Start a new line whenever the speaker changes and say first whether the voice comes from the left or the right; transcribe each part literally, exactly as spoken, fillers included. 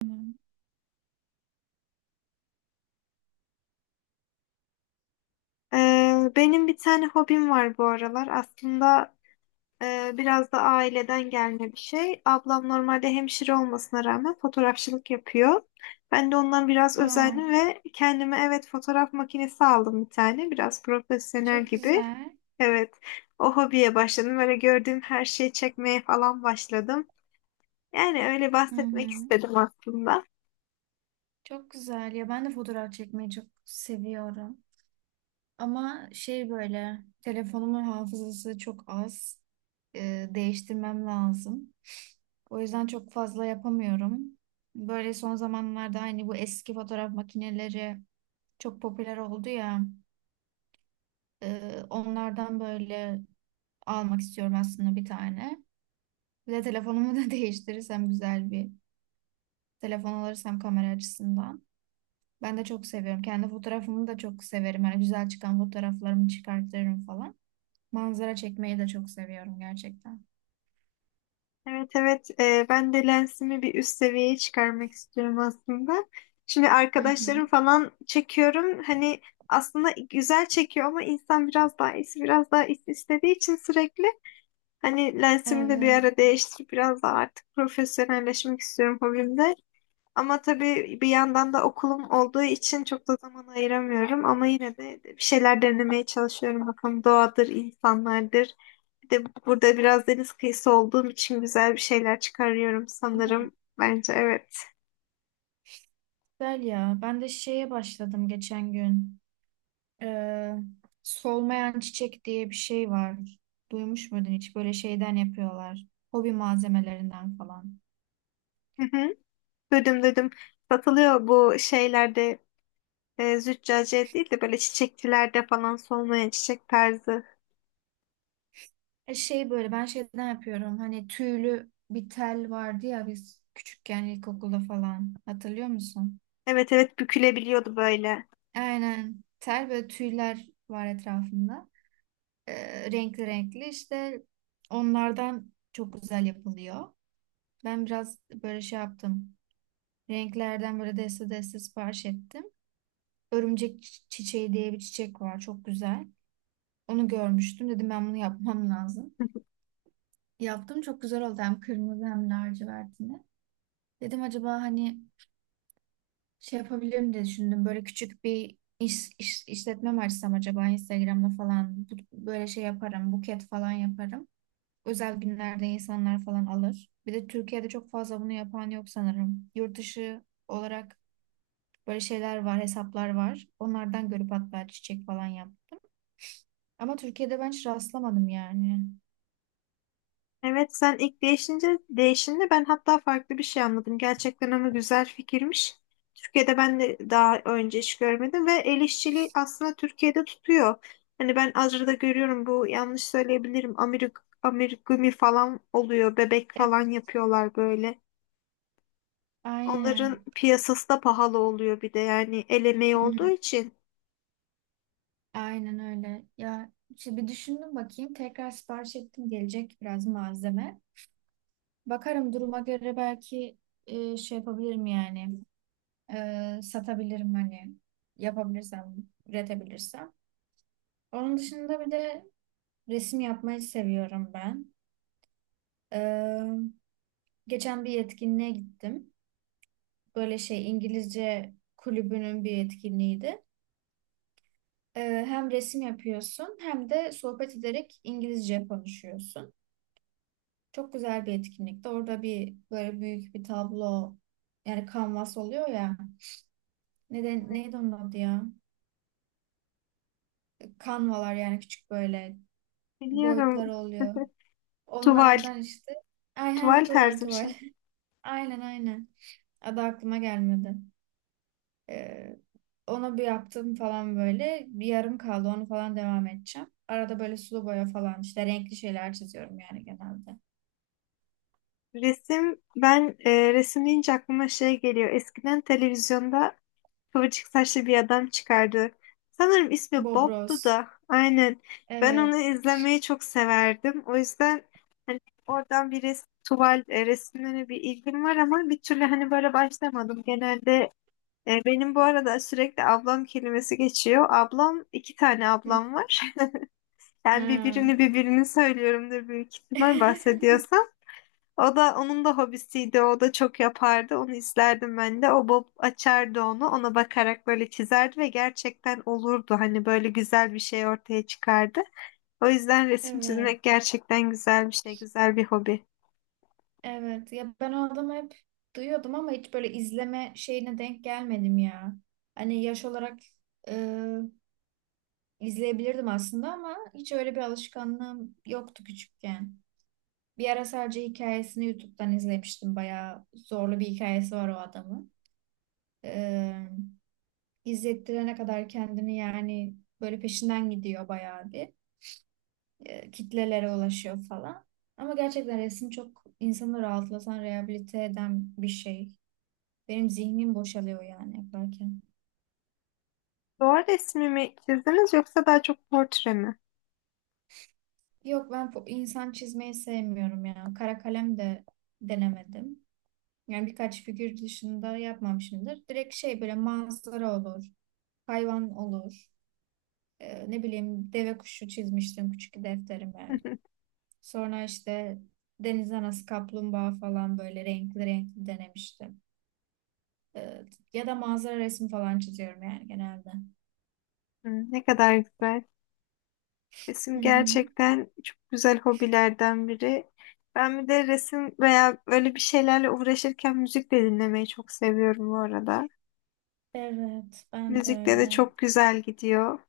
right: Tamam.
left: Ee, benim bir tane hobim var bu aralar. Aslında e, biraz da aileden gelme bir şey. Ablam normalde hemşire olmasına rağmen fotoğrafçılık yapıyor. Ben de ondan biraz
right: Aa,
left: özendim ve kendime evet fotoğraf makinesi aldım bir tane. Biraz profesyonel
right: çok
left: gibi.
right: güzel.
left: Evet, o hobiye başladım. Öyle gördüğüm her şeyi çekmeye falan başladım. Yani öyle
right: Hı
left: bahsetmek
right: hı.
left: istedim aslında.
right: Çok güzel ya, ben de fotoğraf çekmeyi çok seviyorum. Ama şey böyle telefonumun hafızası çok az. Ee, değiştirmem lazım. O yüzden çok fazla yapamıyorum. Böyle son zamanlarda hani bu eski fotoğraf makineleri çok popüler oldu ya. Ee, onlardan böyle almak istiyorum aslında bir tane. Bir de telefonumu da değiştirirsem güzel bir telefon alırsam kamera açısından. Ben de çok seviyorum. Kendi fotoğrafımı da çok severim. Hani güzel çıkan fotoğraflarımı çıkartırım falan. Manzara çekmeyi de çok seviyorum gerçekten.
left: Evet, evet. Ee, ben de lensimi bir üst seviyeye çıkarmak istiyorum aslında. Şimdi
right: Hı hı.
left: arkadaşlarım falan çekiyorum. Hani aslında güzel çekiyor ama insan biraz daha iyisi biraz daha iyisi istediği için sürekli hani lensimi de bir
right: Evet.
left: ara değiştirip biraz daha artık profesyonelleşmek istiyorum hobimde. Ama tabii bir yandan da okulum olduğu için çok da zaman ayıramıyorum ama yine de bir şeyler denemeye çalışıyorum. Bakalım doğadır, insanlardır. Bir de burada biraz deniz kıyısı olduğum için güzel bir şeyler çıkarıyorum
right: Değil mi?
left: sanırım. Bence evet.
right: Güzel ya. Ben de şeye başladım geçen gün. Ee, Solmayan çiçek diye bir şey var. Duymuş muydun hiç? Böyle şeyden yapıyorlar. Hobi malzemelerinden falan.
left: Hı hı. Duydum, duydum. Satılıyor bu şeylerde e, züccaciye değil de böyle çiçekçilerde falan solmayan çiçek tarzı.
right: E, Şey böyle ben şeyden yapıyorum. Hani tüylü bir tel vardı ya biz küçükken ilkokulda falan. Hatırlıyor musun?
left: Evet, evet, bükülebiliyordu böyle.
right: Aynen. Tel böyle, tüyler var etrafında. E, renkli renkli işte onlardan çok güzel yapılıyor. Ben biraz böyle şey yaptım. Renklerden böyle deste deste sipariş ettim. Örümcek çi- çiçeği diye bir çiçek var. Çok güzel. Onu görmüştüm. Dedim ben bunu yapmam lazım. Yaptım, çok güzel oldu. Hem kırmızı hem lacivertini. Dedim acaba hani şey yapabilirim diye düşündüm. Böyle küçük bir iş, iş- işletme mi açsam acaba Instagram'da falan. Bu- böyle şey yaparım, buket falan yaparım. Özel günlerde insanlar falan alır. Bir de Türkiye'de çok fazla bunu yapan yok sanırım. Yurt dışı olarak böyle şeyler var, hesaplar var. Onlardan görüp hatta çiçek falan yaptım. Ama Türkiye'de ben hiç rastlamadım yani.
left: Evet, sen ilk değişince değişinde ben hatta farklı bir şey anladım. Gerçekten ama güzel fikirmiş. Türkiye'de ben de daha önce hiç görmedim ve el işçiliği aslında Türkiye'de tutuyor. Hani ben Azra'da görüyorum bu yanlış söyleyebilirim. Amerik amigurumi falan oluyor. Bebek
right: Evet,
left: falan yapıyorlar böyle. Onların
right: aynen.
left: piyasası da pahalı oluyor bir de yani el emeği
right: Hı
left: olduğu
right: hı.
left: için.
right: Aynen öyle. Ya işte bir düşündüm, bakayım. Tekrar sipariş ettim, gelecek biraz malzeme. Bakarım duruma göre, belki e, şey yapabilirim yani. E, satabilirim hani. Yapabilirsem, üretebilirsem. Onun dışında bir de resim yapmayı seviyorum ben. E, Geçen bir etkinliğe gittim. Böyle şey İngilizce kulübünün bir etkinliğiydi. E, Hem resim yapıyorsun hem de sohbet ederek İngilizce konuşuyorsun. Çok güzel bir etkinlikti. Orada bir böyle büyük bir tablo, yani kanvas oluyor ya. Neden,
left: Evet,
right: neydi onun adı ya? Kanvalar, yani küçük böyle
left: biliyorum.
right: boyutlar oluyor.
left: Tuval.
right: Onlardan işte. Ay heh,
left: Tuval
right: tuval
left: tarzı bir
right: tuval.
left: şey.
right: Aynen aynen. Adı aklıma gelmedi. Ee, Ona bir yaptım falan böyle. Bir yarım kaldı, onu falan devam edeceğim. Arada böyle sulu boya falan, işte renkli şeyler çiziyorum yani genelde.
left: Resim, ben e, resim deyince aklıma şey geliyor. Eskiden televizyonda kıvırcık saçlı bir adam çıkardı. Sanırım ismi Bob'du
right: Bobros.
left: da. Aynen. Ben onu
right: Evet.
left: izlemeyi çok severdim. O yüzden hani oradan bir resim, tuval e, resimlerine bir ilgim var ama bir türlü hani böyle başlamadım. Genelde e, benim bu arada sürekli ablam kelimesi geçiyor. Ablam, iki tane
right: Hı.
left: ablam var. Ben
right: Ha.
left: birbirini birbirini söylüyorumdur büyük ihtimal bahsediyorsam. O da onun da hobisiydi. O da çok yapardı. Onu izlerdim ben de. O Bob açardı onu. Ona bakarak böyle çizerdi ve gerçekten olurdu. Hani böyle güzel bir şey ortaya çıkardı. O yüzden resim
right: Evet.
left: çizmek gerçekten güzel bir şey, güzel bir hobi.
right: Evet ya, ben o adamı hep duyuyordum ama hiç böyle izleme şeyine denk gelmedim ya. Hani yaş olarak e, izleyebilirdim aslında, ama hiç öyle bir alışkanlığım yoktu küçükken. Bir ara sadece hikayesini YouTube'dan izlemiştim. Bayağı zorlu bir hikayesi var o adamın. E, izlettirene kadar kendini yani, böyle peşinden gidiyor bayağı bir. E, kitlelere ulaşıyor falan. Ama gerçekten resim çok insanı rahatlatan, rehabilite eden bir şey. Benim zihnim boşalıyor yani yaparken.
left: Doğal resmi mi çizdiniz yoksa daha çok portre mi?
right: Yok, ben po- insan çizmeyi sevmiyorum ya. Kara kalem de denemedim. Yani birkaç figür dışında yapmamışımdır. Direkt şey böyle manzara olur, hayvan olur. Ee, ne bileyim, deve kuşu çizmiştim küçük defterime. Sonra işte deniz anası, kaplumbağa falan böyle renkli renkli denemiştim. Ee, Ya da manzara resmi falan çiziyorum yani genelde.
left: Hmm, ne kadar güzel.
right: Hı
left: Resim
right: hı.
left: gerçekten çok güzel hobilerden biri. Ben bir de resim veya öyle bir şeylerle uğraşırken müzik de dinlemeyi çok seviyorum bu arada.
right: Evet, ben de
left: Müzikte de
right: öyle.
left: çok güzel gidiyor.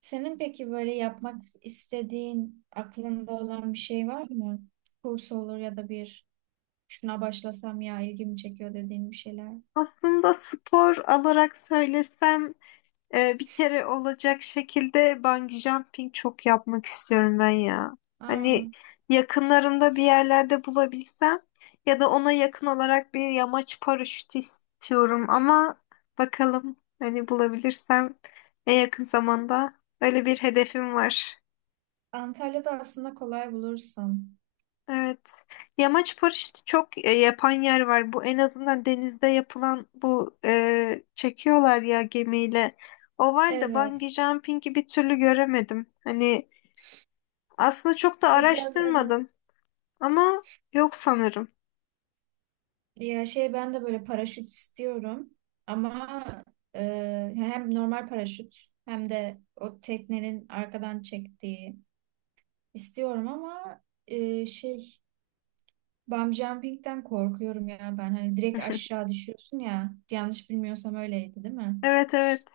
right: Senin peki böyle yapmak istediğin, aklında olan bir şey var mı? Kurs olur ya da bir, şuna başlasam ya ilgimi çekiyor dediğin bir şeyler.
left: Aslında spor olarak söylesem, Ee, bir kere olacak şekilde bungee jumping çok yapmak istiyorum ben ya.
right: Aa,
left: Hani yakınlarımda bir yerlerde bulabilsem ya da ona yakın olarak bir yamaç paraşütü istiyorum ama bakalım, hani bulabilirsem en yakın zamanda, öyle bir hedefim var.
right: Antalya'da aslında kolay bulursun.
left: Evet. Yamaç paraşütü çok e, yapan yer var. Bu en azından denizde yapılan bu e, çekiyorlar ya gemiyle. O var da
right: Evet.
left: bungee jumping'i bir türlü göremedim. Hani aslında çok da
right: O biraz, evet.
left: araştırmadım ama yok sanırım.
right: Ya şey, ben de böyle paraşüt istiyorum. Ama e, hem normal paraşüt hem de o teknenin arkadan çektiği istiyorum. Ama e, şey bungee jumping'den korkuyorum ya ben. Hani direkt aşağı düşüyorsun ya. Yanlış bilmiyorsam öyleydi değil mi?
left: Evet, evet.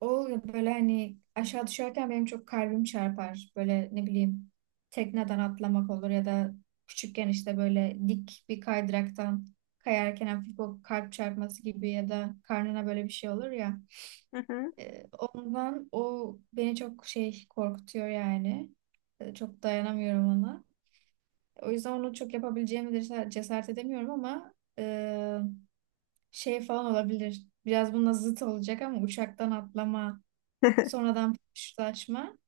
right: O böyle hani aşağı düşerken benim çok kalbim çarpar. Böyle ne bileyim, tekneden atlamak olur ya da küçükken işte böyle dik bir kaydıraktan kayarken hafif o kalp çarpması gibi, ya da karnına böyle bir şey olur ya.
left: Hı hı.
right: Ee, ondan o beni çok şey korkutuyor yani. Ee, çok dayanamıyorum ona. O yüzden onu çok yapabileceğimi de cesaret cesaret edemiyorum. Ama e, şey falan olabilir. Biraz bununla zıt olacak ama uçaktan atlama, sonradan paraşütlaşma.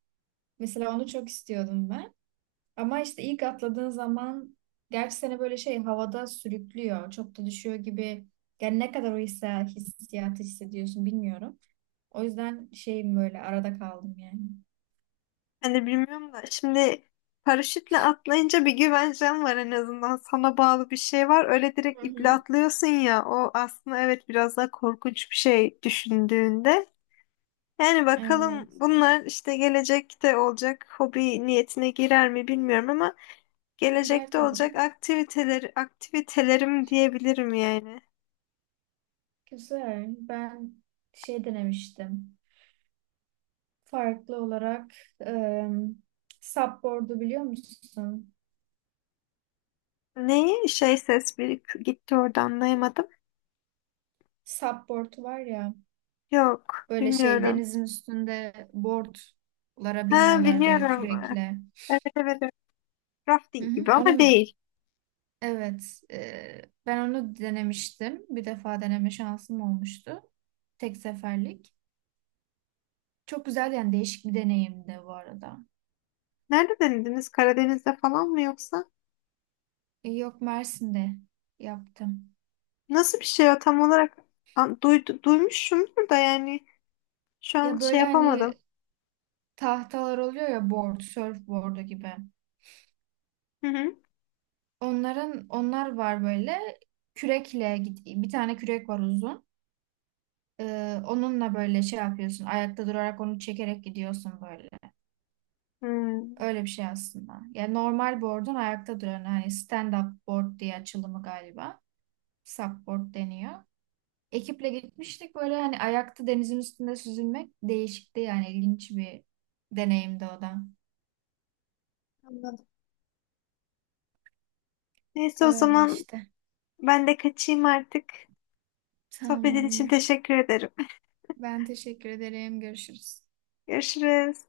right: Mesela onu çok istiyordum ben. Ama işte ilk atladığın zaman, gerçi seni böyle şey havada sürüklüyor, çok da düşüyor gibi. Yani ne kadar o hisse- hissiyatı hissediyorsun bilmiyorum. O yüzden şeyim, böyle arada kaldım yani.
left: Hani bilmiyorum da şimdi paraşütle atlayınca bir güvencen var en azından. Sana bağlı bir şey var. Öyle
right: Hı
left: direkt iple
right: hı.
left: atlıyorsun ya. O aslında evet biraz daha korkunç bir şey düşündüğünde. Yani bakalım
right: Evet.
left: bunlar işte gelecekte olacak hobi niyetine girer mi bilmiyorum ama
right: Gider
left: gelecekte
right: tabii
left: olacak
right: canım.
left: aktiviteler aktivitelerim diyebilirim yani.
right: Güzel. Ben şey denemiştim. Farklı olarak e, supboard'u biliyor musun?
left: Neyi? Şey, ses bir gitti orada anlayamadım.
right: Supboard var ya,
left: Yok,
right: böyle şey
left: bilmiyorum.
right: denizin üstünde boardlara
left: Ha,
right: biniyorlar böyle
left: biliyorum.
right: kürekle.
left: Evet, evet, evet.
right: Hı
left: Rafting
right: hı,
left: gibi ama
right: onu
left: değil.
right: evet, e, ben onu denemiştim. Bir defa deneme şansım olmuştu. Tek seferlik. Çok güzel, yani değişik bir deneyimdi bu arada.
left: Nerede denediniz? Karadeniz'de falan mı yoksa?
right: E, yok, Mersin'de yaptım.
left: Nasıl bir şey o tam olarak? An- Duydu, duymuşumdur da yani şu an
right: Ya
left: şey
right: böyle hani
left: yapamadım.
right: tahtalar oluyor ya, board, surfboard'u gibi.
left: Hı hı.
right: Onların onlar var böyle, kürekle git- bir tane kürek var uzun. Ee, onunla böyle şey yapıyorsun. Ayakta durarak onu çekerek gidiyorsun böyle.
left: Hmm,
right: Öyle bir şey aslında. Yani normal board'un ayakta duran, hani stand up board diye açılımı galiba. Supboard deniyor. Ekiple gitmiştik böyle, hani ayakta denizin üstünde süzülmek değişikti, yani ilginç bir deneyimdi o da.
left: anladım. Neyse o
right: Öyle
left: zaman
right: işte.
left: ben de kaçayım artık. Sohbetin için
right: Tamamdır.
left: teşekkür ederim.
right: Ben teşekkür ederim. Görüşürüz.
left: Görüşürüz.